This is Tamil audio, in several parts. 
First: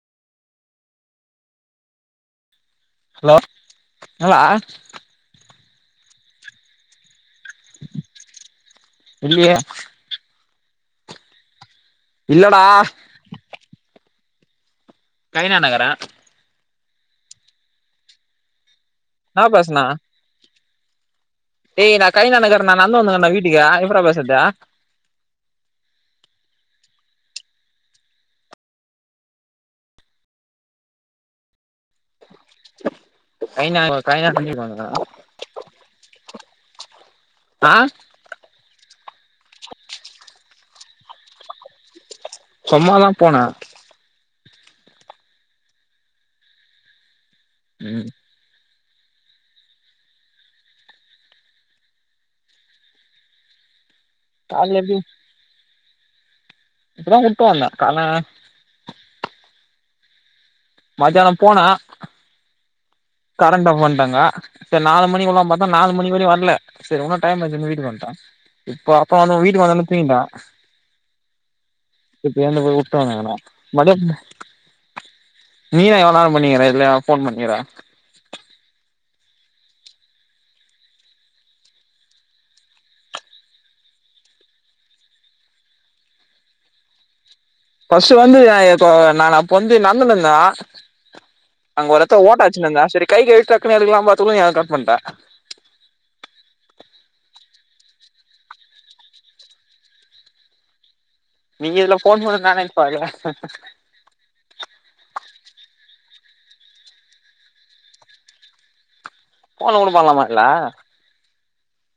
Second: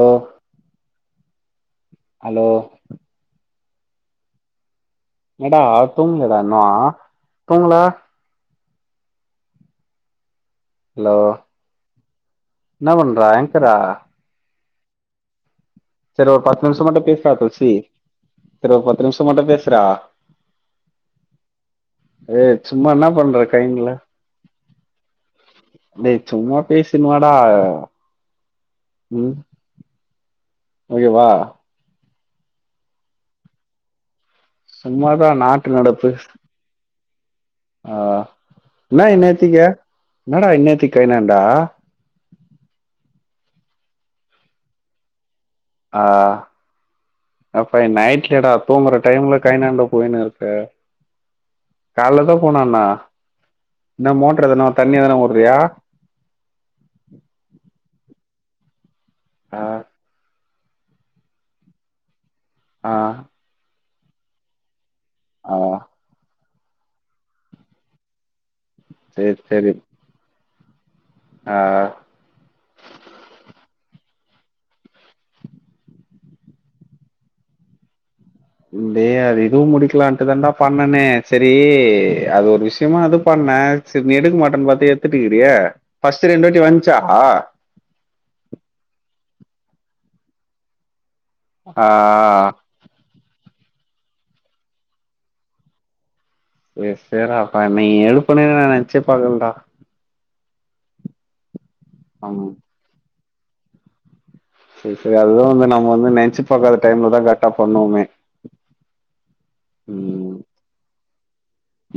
ஓ ஹலோ ஹலோ என்னலா என்னடா தூங்லடா இன்னு தூங்கல இல்லியே ஹலோ இல்லடா என்ன பண்ற எங்க்கர கவினான்ட இகர செரி ஒரு பத்து நிமிஷோ மட்டு பேசுறா துளசி செரி ஒரு பத்து நிமிஷோ மட்டு என்னா பேசுன பேசுறா ஏய் நா கை நா ஏய் நகர் நா சும்மா நடந்து என்ன வந்துன்னு பண்ற இருக்கே டா வீட்டுக்கு கைங்கள எப்டிர்ரா பேசுறது டேய் சும்மா பேசின்னு வாடா ம் ஓகேவா கைனா கைனா பன்னிருவாங்க சும்மாதா நாட்டு நடப்பு ஆ என்ன இன்நேத்துக்கு என்னடா இன்நேத்துக்கு கைனாண்டா சும்மாதா போனே ஆ அப்ப ம் நைட்லயாடா தூங்குற டைம்ல கைனாண்ட போயின்னு இருக்க காலல தா போனுன்னா என்ன மோட்டர் எதனா கால்ல எப்டி தண்ணி எதனா ஓடுறியா இப்பதா விட்டு வந்தே கான ஆ மத்யானோ போனே ஆ கரண்ட ஆஃப் பண்ட்டாங்க செரி நாலு மணிக்கு விடலா ஆ பாத்தா நாலு மணி வரயு வரல சரி இன்னு டைம் இருக்குன்னு வீட்டுக்கு வன்ட்டே இப்ப அப்ப சேரி வந்த வீட்டுக்கு சேரி வந்த ஒன்னே தூங்கிட்டே ஆ இப்ப கொண்டு போய் வுட்டு வந்துக்குனே மருடியு நீதா எவனாலு பண்ணிக்கிற இதுல்ல ஃபோன் பண்ணிக்கிற டேய் அது இதுவு முடிக்கலான்ட்டு தாண்டா பண்ணுனே செரி அது ஒரு விஷயமா அது பண்ணே செரி நீ எடுக்க மாட்டன்னு பாத்தே எத்துட்டு இருக்குறயே ஃபர்ஸ்ட் ரெண்டு வாட்டி வந்துச்சா ஃபர்ஸ்ட் வந்தது நா கோ நானு அப்ப வந்து நடந்துன்னு இருந்தே ஆ அங்க ஒரு இடத்துல ஓட்ட அடச்சின்னு இருந்தே சரி கை கழுவீட்டு டக்குன்னு எடுக்கலான்னு பாத்தக்குல்ல நீ அத கட் பண்ட்ட ஏ சேரிராப்பா நீ எடுப்பண்ணே நா நெனச்சி பாக்கலடா நீங்க இதுல ஃபோன் ஆமா பண்ணனால இப்ப அதுல செரி செரி அதுதா வந்து நம்ம வந்து நெனச்சி பாக்காத டைம்லதா கரெக்ட்டா பண்ணுவமே ஃபோனு கூட பண்ணலாம இதுல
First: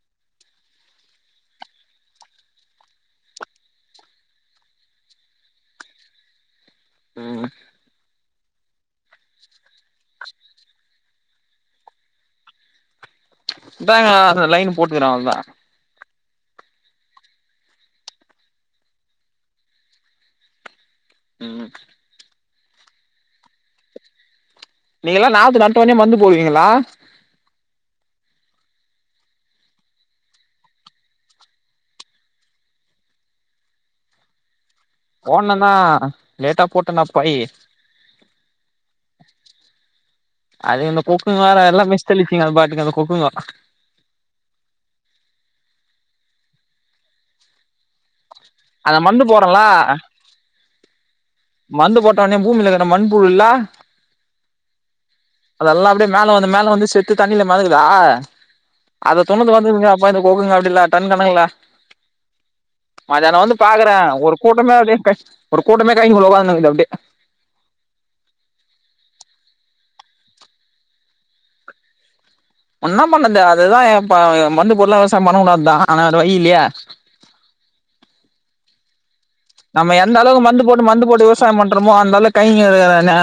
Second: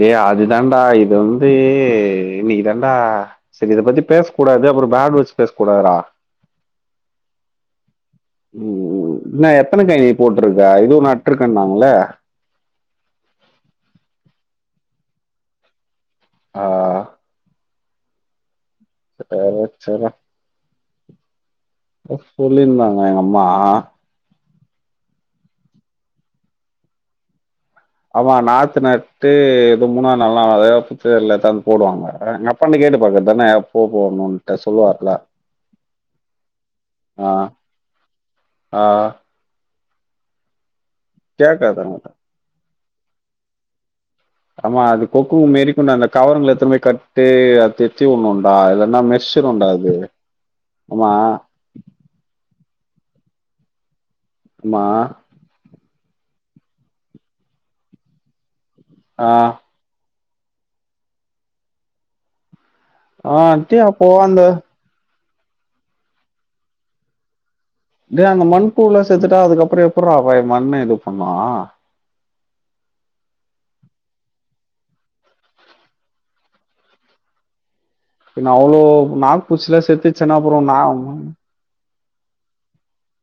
டேய் அதுதாண்டா இது வந்து இன்னக்கி தாண்டா சில இத பத்தி பேச கூடாது அப்பறோ பேட் வேர்ட்ஸ் பேச கூடாதுரா ம் ம் இன்ன எத்தன கை நீ போட்ருக்கா இதுவு நட்டு இருக்கனாங்களே இதாங்க அந்த லைன் போட்டுக்கிறே அவ்ளதா ஆ சேர்ரா செர்ரா ம் சொல்லிருந்தாங்க எங்க அம்மா நீங்கல்லா நாத்து நட்ட ஒண்ணே மருந்து போடுவீங்களா ஆமா நாத்து நட்டு இது மூணாது நாள் நால்ல புத்து இதுல எடுதாந்து போடுவாங்க எங்க அப் பன்ட கேட்டு பார்க்கற தான எப்ப போடணுன்ட்டு சொல்லுவார் போடணுந்தா லேட்டா ஆ போட்டன்னப்பாய் ஆ அது இந்த கொக்குங்க வேற எல்லா கேட்காதாங்க மிஸ் தெளிச்சிங்க அது பாட்டுக்கு அந்த கொக்குங்க ஆமா அது கொக்கு மேறிக்கொண்ட அந்த கவருங்கள எத்துன்னு போய் கட்டு அது சுத்தி வுடனுண்டா அந்த இல்லன்னா மருந்து போட்றேன்ல மெர்சிருண்டா அது ஆமா மந்து போட்ட ஒட்னே பூமிலகற மண்புழுல்ல ஆமா அதல்லா அப்டியே மேல வந்து மேல வந்து செத்து தண்ணில மெதக்குதா அத ஆ துண்ணது வந்து இங்க ப்பா இந்த கொக்குங்க அப்டில்லா டன் கணக்குல மத்யானோ ஆ வந்து டே பாக்குறே அப்போ ஒரு அந்த கூட்டமே அப்டி கஷ் ஒரு கூட்டமே கைனிகுல்ல ஒக்காந்துனுகுது அப்டியே டேய் அந்த மண் புழுவுலா சேத்துட்டா அதுக்கப்புறோ எப்புட்றா பாவி மண்ண இது பண்ணு உன்னா பண்றத்தே அதுதா பா அ மந்து பொருள்ளா விவசாயோ பண்ண கூடாத்தா ஆனா வேற வயி இல்லையே பின்ன அவ்ளோ நாக் பூச்சில்லா சேத்துச்சுன்னா அப்றோ நா விவசாயோ பண்றோமோ அந்தால கைகல்ல இருகற நே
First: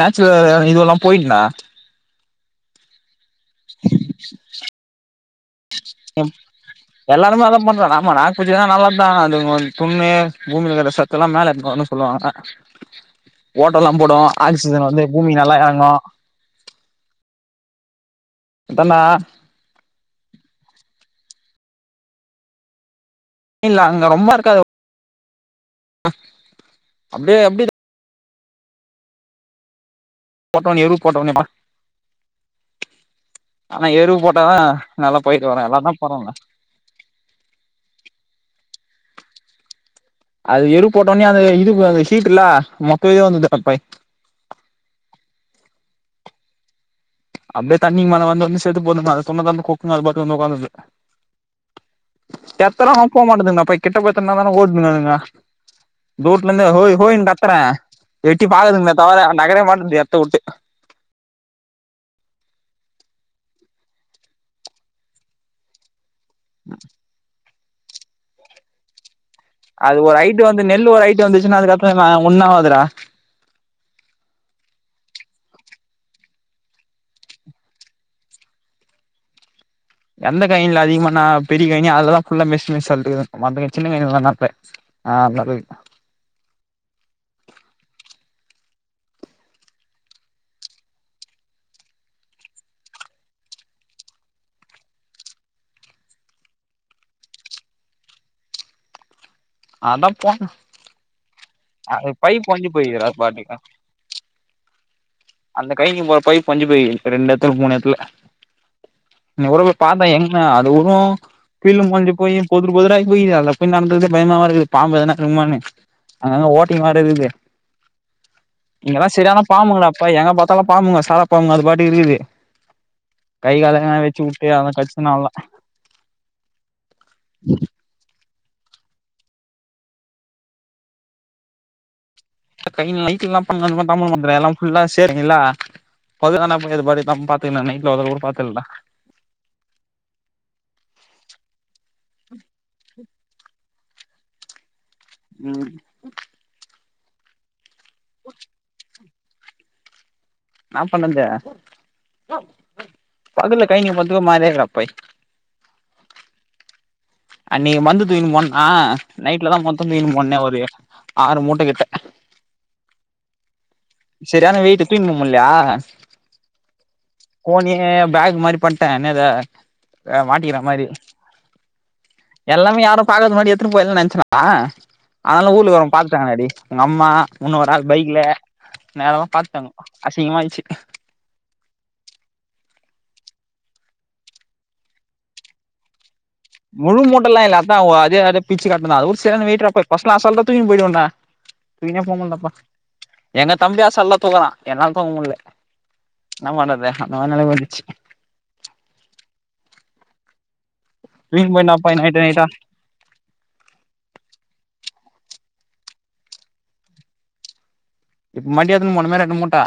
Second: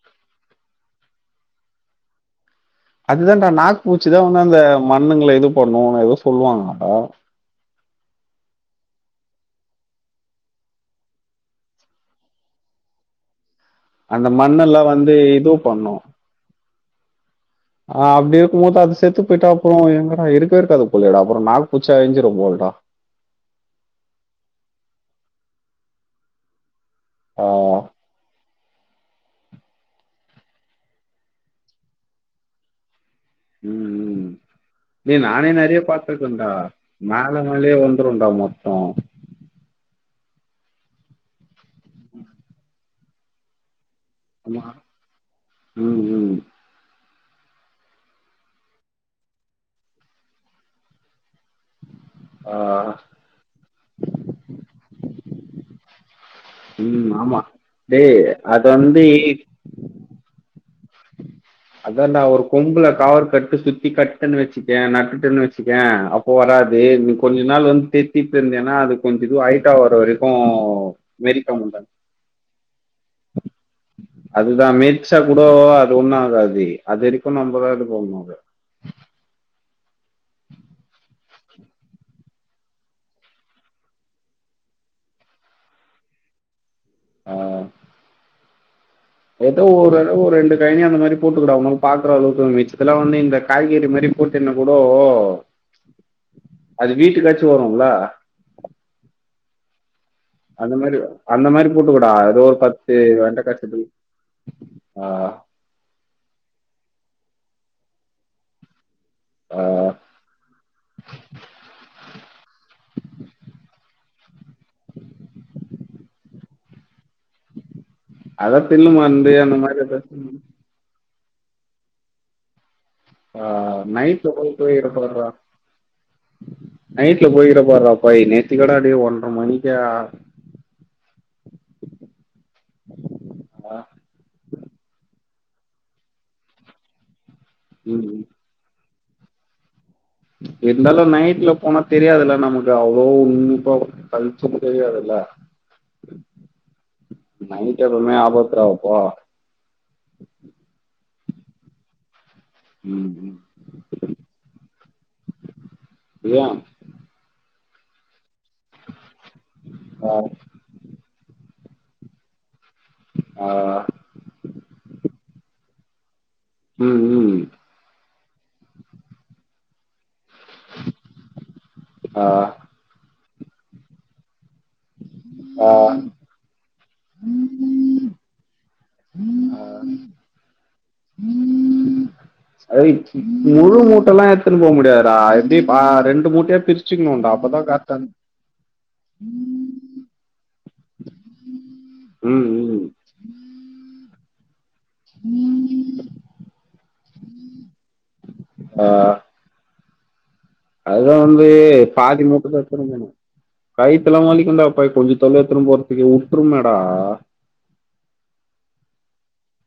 நேச்சுரல் இதுவெல்லா போயிடுன்டா அதுதான்டா நாக் பூச்சிதா வந்து அந்த மண்ணுங்கள இது பண்ணுன்னு எதோ ம் சொல்லுவாங்கடா எல்லாருமே அதா பண்றோ ஆமா நாக் பூச்சில்லா நல்லத்தா அது வந் துண்ணு பூமிலகற சத்தெல்லா மேல எத்துனுவருன்னு சொல்லுவாங்க ஓட்டெல்லாம் போட் அந்த மண்ணெல்லா வந்து இது பண்ணு ஆ அப்டி இருக்கும் போது அது அதான்டா செத்து போயிட்டா அப்றோ எங்கடா இருக்கவே இருக்காது போலையடா அப்றோ நாக் பூச்சே அழிஞ்சிடு போலையடா இல்ல அங்க ரொம்ப இருக்காது அப்டே ஆ அப்டிதா போட்ட ஒட்னே ஏறு போட்ட ஒட்னேடா ஆனா ம் எருவு ம் போட்டதா நல்லா டேய் நானே பொயக்க வரே நெறைய எல்லாருந்தா போட்றாங்டா பாத்துருக்கேன்டா மேல மேலயே வந்துடோண்டா மொத்தோ அது எரு போட்ட ஒன்னே அந்த இதுக்கு அந்த ஹீட்டுல்லா மொத்தோ வெளிய வந்துட்துடா பாயி ஆமா ம் ம் அப்டியே தண்ணி மேல வந்து வந்து செத்து போதுங்க அத துண்ண தா இந்த கொக்குங்க அது பாட்டுக்கு வந்து ஒக்கந்துட்து ஆ தெத்தரோ ஆனா போ மாட்டுதுங்கடா அப்ப கிட்ட போய் தெத்தனா தா ஓடுதுங்க அதுங்க தூரத்துலந்து ஹோய் ம் ஹோயின்னு ஆமா கத்தறே டேய் எட்டி அது பாக்குதுங்க வந்து தவிர நகர மாட்டுது எடத்த உட்டு அதாண்டா ஒரு கொம்புல காவர் கட்டு சுத்தி கட்டன்னு வெச்சுக்கேயே நட்டுட்டன்னு வெச்சுக்கேயே கோ வராது நீ கொஞ்ச நாள் வந்து தெத்திட்டு இருந்தேனா ஏன்னா அது கொஞ்சோ இது ஆயி ட்ட வர அது வரைக்கு மெரிக்க முட்லன்னு அ ஒன்னு ஆவாது டா அதுதா மெச்சா கூடோ அது ஒன்னோ ஆகாது அது வெரிக்கு நம்ம தா இது போட்னோ அத எந்த கைனில அதிகமா நா பெரி கைனி அதல தா எல்லா மெர்சி மெர்சி தள்ளிட்டுகறே மத்த சின்ன கைனிலல்லா எங்க அத்த ஆ நல்லது ஆ ஏதோ ஒரு அளவு ஒரு ரெண்டு கைனி அந்த மாரி போட்டுக்கடா நம்போ பாக்குற அளவுக்கு மிச்சத்துல வந்து இந்த காய்கறி மாரி போட்டின்னா கூடோ அது வீட்டுக்காச்சி வரோல்ல அதா போட்னோ அந்த மாரி அந்த மாரி போட்டுக்கோடா ஏதோ ஒரு ஒடஞ்சு பத்து போயிக்குதுடா அது வெண்ட பாட்டுக்கு செடில் ஆ அந்த கைனிக்கு போற பைப் ஒட்ஞ்சி போயிகீது ரெண்டு எடத்துல மூணு எடத்துல இன்னிக் கூடோ போய் பாத்தே எங்க அது கூடோ பில்லு மொளஞ்சி போயி பொதுரு பொதுரா ஆய் போயிகீது அது போய் நடதுக்குறதே பயமாவா இருக்குது பாம்பு எதனா இருக்குமான்னு அங்கங்க ஓட்டிங்ளா நறையகுது அதான் பில்லு இங்கெல்லா மருந்து செரியானா அந்த மாதிரி பாம்புங்டா பாயி ஏதாச்சும் எங்க பத்தாலு பாம்புங்கோ சாரா பாம்புங்கோ அது பாட்டுக்கு இருக்குது ஆ கை கால எங்கனா வெச்சு நைட்ல வுட்டு போட்டு அதலா கடிச்சுனா இடுப்பறா அவ்ளதா நைட்ல போயிரபாரா அப்பா நேத்து கடாடி ஒன்ற மணிக்கு [unintelligible] [unintelligible] ஆ ஃபுல்லா சேரிங்கள [unintelligible] [unintelligible] ப்பே நா நைட்ல வத கூட ம் பாத்தல்லாடா இருந்தாலு நைட்ல போனா தெரியாதுல்ல நமக்கு அவ்ளோ உன்னிப்பா பழிச்சும் தெரியாது இல்ல ம் நைட்டு் எப்பவுமே ஆபத்துராப்போ ன்னா பண்ணது ம் பகுல கை நீ போத்துக்க மாறியாராபை ஏ அன்னகி மந்து தூயினு போனனா நைட்ல தா மொத்தொ தூயினு போனனே ஒரு ஆறு மூட்ட கிட்ட ஆ சரியான வெயிட்டு தூயினுபோமுல்லையா ம் ம் ஏ பேக் மாரி பண்ட்டே என்ன ஏத அ மாட்டிக்கிற மாரி ஆ எல்லாமே யாரும் பாக்காத முன்னாடி எத்துனு போயிலானு நெனச்சனா ஆனாலு ஊர்ல ஆ உள்ளவ பா த்துடாங்க டாடி உங்க அம்மா முன்னோ ஒரு ஆள் பைக்ல நேரமா பாத்துட்டாங்கோ அசிங்கமாயிடுச்சி அய் முழு மூட்டல்லா எத்துனு போ முடியாதுடா எப்டி பா ரெண்டு மூட்டையா முழு பிரிச்சுக்கணும்டா மூட்டல்லா இல்ல அப்பதான் அத்தா ஒ கரெக்டா அதே அதே பிச்சி காட்டன்தா அது ஒரு சரியான வெயிட்டுறாப்பா ஃபஸ்ட்லா அசால்டா தூக்கினு போய்டுவன்டா தூக்கினே போமுல்லப்பா ம் எங்க தம்பி அசால்டா‌ தூக்குறா என்னால தூக்க முட்ல ம் என்ன பண்றது அந்த மாரி நெலம வந்துச்சி ஆ அதா வந்து தூக்கினு போயினாப்பா நைட்டு நைட்டா பாதிமூட்ட [unintelligible] கயித்தல்லா வலிக்குன்டாப்பா கொஞ்சோ தொலவு எத்துனு போரதுக்கு உட்ருமேடா இப்ப மடியாதுன்னு மணுமேர எனு மூட்ட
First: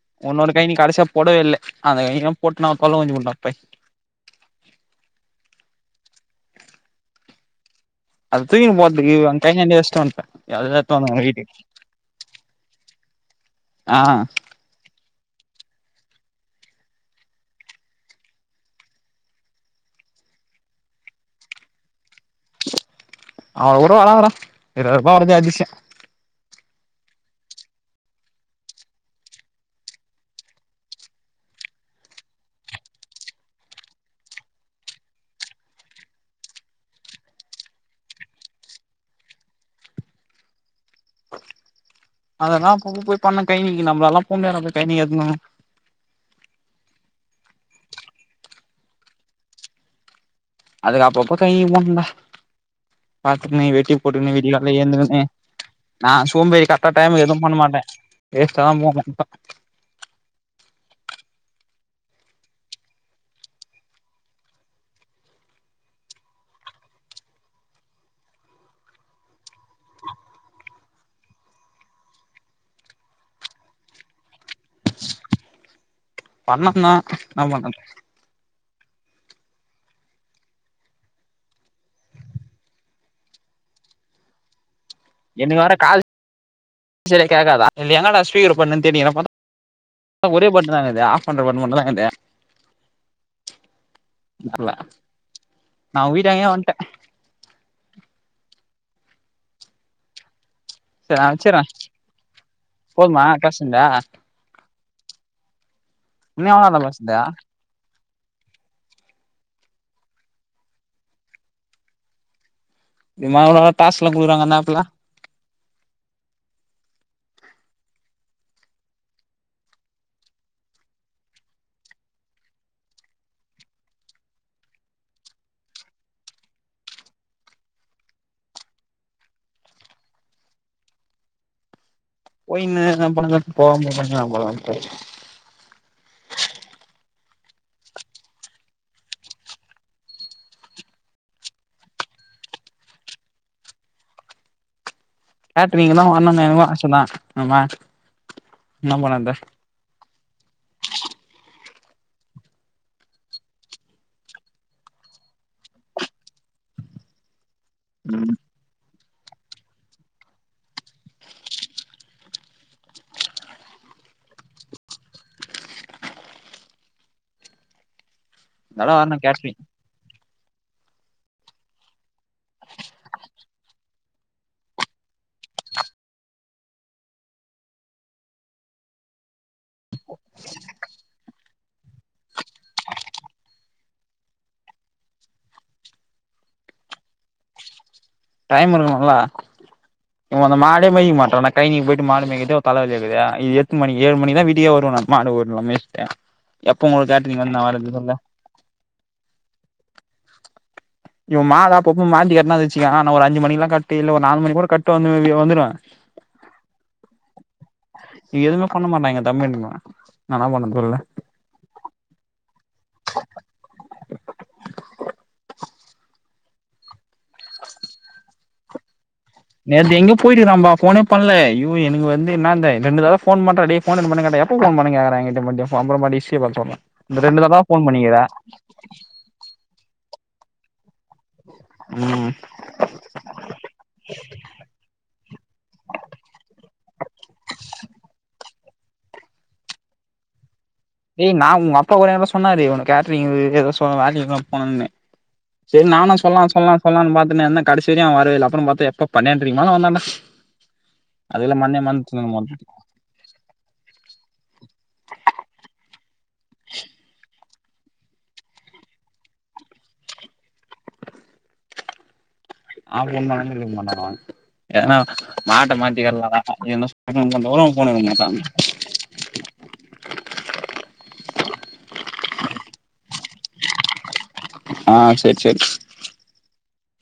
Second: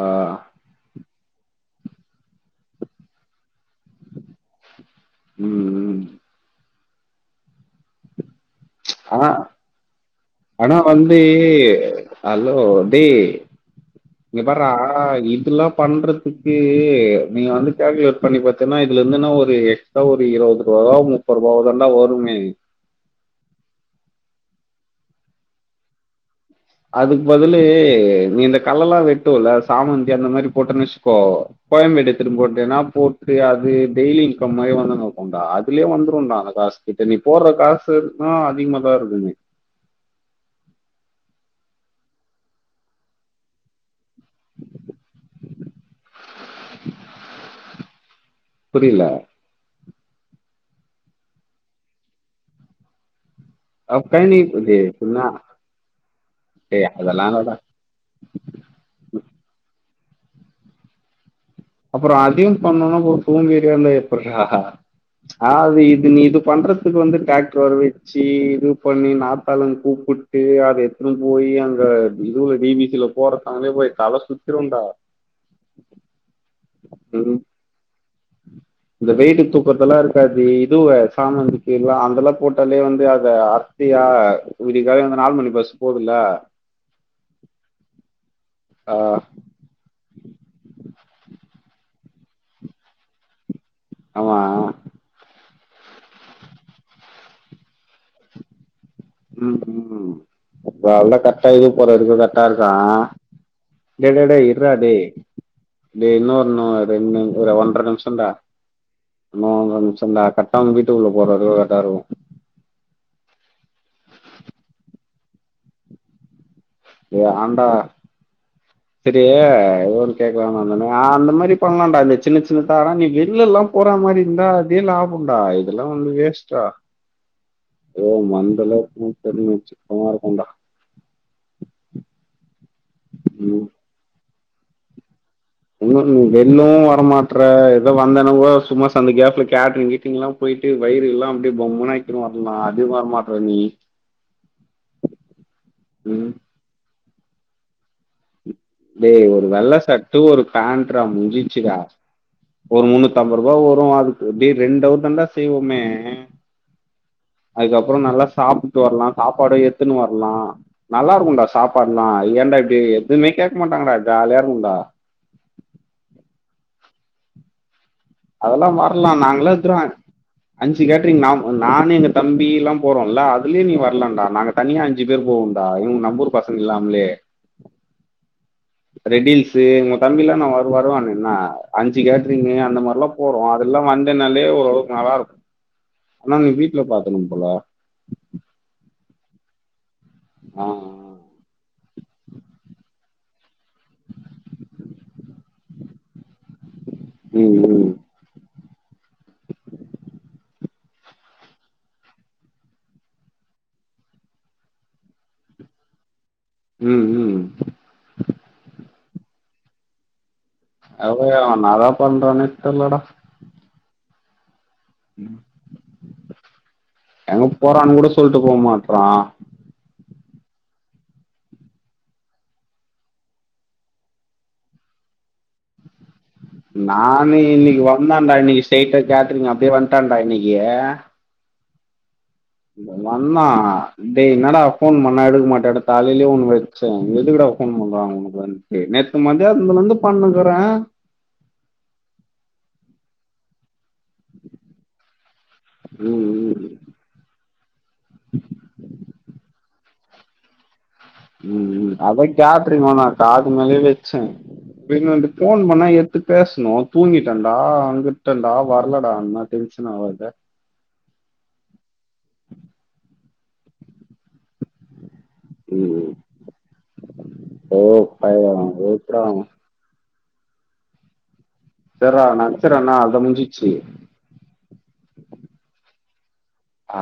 ஆ உன்னோட கைனி கடசியா போடவே இல்ல அந்த [unintelligible] போட்டு நா [unintelligible] ம் ம் அத தூக்கினுபோத் து ஆனா அங்கழனியாண்டே வச்ட்டு வன்ட ஆனா அத்த வேர [unintelligible] வந்து வந்த வீட்டுக்கு ஹலோ ஆ பாரா இதுலா பண்றதுக்கு நீ வந்து கேல்குலேட் பண்ணி பாத்தன்னா இதுல இருந்து என்ன ஒரு இப்ப ஒரு இரவது ரூவாவோ முப்பது ரூவாவோ தாண்டா வருமே அவ்ரோ வராதுடா இரவது ரூபா வரதே அதிஷயம் அதுக்கு பதிலு நீ இந்த களல்லா வெட்டுவல்ல சாமந்தி அந்த மாரி போட்டன் வச்சுக்கோ கோயம்பேடு எத்துட்டு போட்டேன்னா போட்டு அது டெய்லி இன்கம் மாரி வந்துனுருக்கண்டா அதுலயே வந்துருண்டா அந்த காசு இப்ப நீ போட்ற காசுதா அதிகமா தா இருக்குமே அதெல்லா அப்பப்ப போய் பன்னு‌ கயனிக்கி நம்பளாளலா போ முடியாதுண்ணா கயணிக்கி [unintelligible] புரியில அதுக்கு அப்பப்போ கழணிக்கி போனுண்டா பாத்துக்கிணு வெட்டி அப்ப போட்டுக்கிணு நீ விடியகாலல டேய் எழுந்துக்குனு என்ன நா சோம்பேறி டேய் கரெக்டா டைம்கு அதெல்லாம் எதும் இல்லடா பண்ண மாட்ட வேஸ்ட்டா தா போகு அப்புறொ அதையு பண்ணோனா சோம்பேறியாந்தா எப்பிறா ஆ அது இது நீ இது பண்றதுக்கு வந்து டிராக்டர வர வச்சி இது பண்ணி நா த்தாலன் கூப்புட்டு அத துன் போயி அங்க இதுல டி பி சி ல போறதாங்களே போய் தல சுத்திருண்டா பண்ணன் தா ன்னா பண்றது இந்த வெயிட்டு தூக்கறதெல்லா இருக்காது இதுவ சாமாந்தூக்கில்லா அந்தெல்லா போட்டாலே வந்து அத டியா விடிக்காலைல அந்த நாலு மணி எனக்கு வேற பஸ் கால் போதுல சரியா கேக்காதா இதுல எங்கடா ஸ்பிக்கர் போட்ணுன் ஆ தேட்னிக்றே பாத்தா ஒரே பட்னு தா இக்குது ஆஃப் பண்ற பட்னு மட்டு தா க்குது ஆமா நர்ல நா ஒ வீட்டாங்கே வன்ட்டே ம்‌ ஹும் வர்ல சரி நா வச்சுறே கட்டாயி போறருக்கு கர்ட்டாருக்கா போதுமா பேசுனது டே ‌டே டே இ ர்றா டே இன்னு டேஇன்னோனு எவ்ளோ நேரோ பேசுனது ரெண்டு ல்லே ஒன்ற நிம்ஷோண்டா இன்னு ஒன்ற நிம்ஷோ டா கட்டான வீட்டுக்குள்ள போற‌ருக்கு கர்ட்டாருக்கு இது மார்லா டாஸ்க் லா குடுக்குறாங்க அந்த ஆப் ல ஏன்டா சேரி எதோ ஒன்னு கேக்லான் வந்தனே ஆ அந்த மாரி பண்லான்டா இந்த சின்ன சின்னதாலா நீ வெள்ளலா போற மாரி இந்தா அதே லாபோ டா இதெல்லா வந்து வேஸ்ட் டா யோவ் மந்தலா [unintelligible] சிக்கமா இருக்கன்டா போயினு இதெல்லா பண்றக்கு ம் போவாம பண்லா போலா பா இன்னு நீ வெள்லவு வரமாட்ற எதோ வந்தேனா கூட சும்மா சந்து கேப் ல கேட்ரிங் கீட்ரிங் லா போய்ட்டு வயிறு லா அப்டியே பம்மனு ஆக்கினு வர்லா அது வர்மாட்ற நீ கேட்ரிங் லா ம் வர்ணுன் எனக்கு ஆச தா ஆமா என்ன டேய் பண்ணது ஒரு வெள்ள சட்டு ஒரு பேண்ட் றா முஞ்சிச்சு டா ஒரு முன்னூத்தம்பது ரூபா வரு அதுக் டேய் ரெண்டவரு தா டா செய்வோமே அதுக்கப்றோ நல்லா சாப்ட்டு வர்லா சாப்பாடு எத்துன்னு வர்லா நல்லாருக்கு டா சாப்பாட்லா ஏ டா டேய் எதுமே கேக் மாட்டாங்டா ஜாலியாருக்கு டா அதெல்லா இந்தடவ வர்லா வரணு நாங்ளே கேட்ரிங் எத்துருவே அஞ்சு கேட்ரிங் நா நானு எங்க தம்பிலா போறோல அதுலே நீ வர்லான்டா நாங்க தனியா அஞ்சு பேர் போவோ டா இவுங்க நம்பூர் பசங்க இல்லாம்லே ரெடில்ஸ் ஒங்க தம்பிலா நா வருவா வருவானென்ன அஞ்சு கேட்ரிங் கு அந்த மார்லா போறோ அதுல்ல வந்தனாலே ஓரளவுக்கு நல்லாருக்கு ஆனா நீ வீட்ல பாத்தணு போல டைம் இருக்கணு ல இவுங்க அந்த ஆ ஆ. மாடே மேய்க்க மாட்டோ டைமிங்க்கு போய்ட்டு மாடு மேய்க்குறதே ஒரு தலவலியாருக்குது எட்டு மணி ஏழு மணிக்கு தா வீட்டுக்கே வருவே நா மாடு ஓட்னு [unintelligible] எப்போ ஒங்ளுக்கு கேட்ரிங் வந்து ம் நா ம் வரது சொல்லு இவ மாலா அப்பப்போ மாத்தி கட்னா வச்சுக்கே நா ஒரு அஞ்சு மணிக்லா கட்டி இல்ல ஒரு நாலு மணிக்கு கூட கட்டி வந்து வந்துருவே ம் ம் எதுமே பண்ண மாட்டாய்ங்க தம்பிங்க நா ன்னா பண்ண சொல் [unintelligible] ன்னா தா பண்றதுன்னே தெர்லடா எங்க போறான் கூட சொல்ட்டு போ மாட்றா நேத்து எங்கயோ போய்ட்ருக்கா பா ஃபோனே பண்ல யோ எனக்கு வந்து என்னாந்த ரெண்டு தடவ ஃபோன் பண்றே டே ஃபோனுனு பண்ணி கேட்ட எப்போ ஃபோன் பண்ண கேக்கறா எ கிட்ட [unintelligible] அப்பறமா டிஸ்ட்ரி ய பாத்து சொல்றா இந்த ரெண்டு தடவ தா ஃபோன் பண்ணிக்கிற டெய்ட்டா கேட்ரிங் அப்டியே வன்ட்டான்டா இன்னிக்கி ம் இவே வந்தா டேய் என்னடா ஃபோன் பண்ணா எடுக்க மாட்டியாடா தலைலே ஒண்ணு வ ச்சே எதுக்குடா ஃபோன் பண்றாங்க ஒனக்கு வன்ட்டு நேத்து மத்யானத்துலந்து பண்ணுக்குறே ஏ நா உங்கப்பா கூட எவ்ளோ சொன்னாரு இவன கேட்ரிங் கு எதோ சொ வேலைக்லா போனன்னு செரி நானு சொல்லா ம் சொல்லா சொல்லான் பாத்துனேருந்தே கடைசி வரயு அவே வரவேயில்ல அப்றோ பாத்தா எப்ப பனன்றைக்கி மேல வந்தாடா ம் ம் அவ மொதல்ல கேப் த்ரீ போனா காது மேலயே வெச்சன் பின்ன வன்டு ஃபோன் பண்ணா எத்து பேசணு தூங்கிட்டா தா வந்துட்டன்டா வர்லடானா டென்ஷன் ஆவல்ல ஆ [unintelligible] ஏனா மாட்ட ம் மாட்டிர்ல ஓ பைய எதுக்குடா அவ [unintelligible] செர்ரா நச்சரனா அத முஞ்சிச்சு ஆ செர் செரி ஆ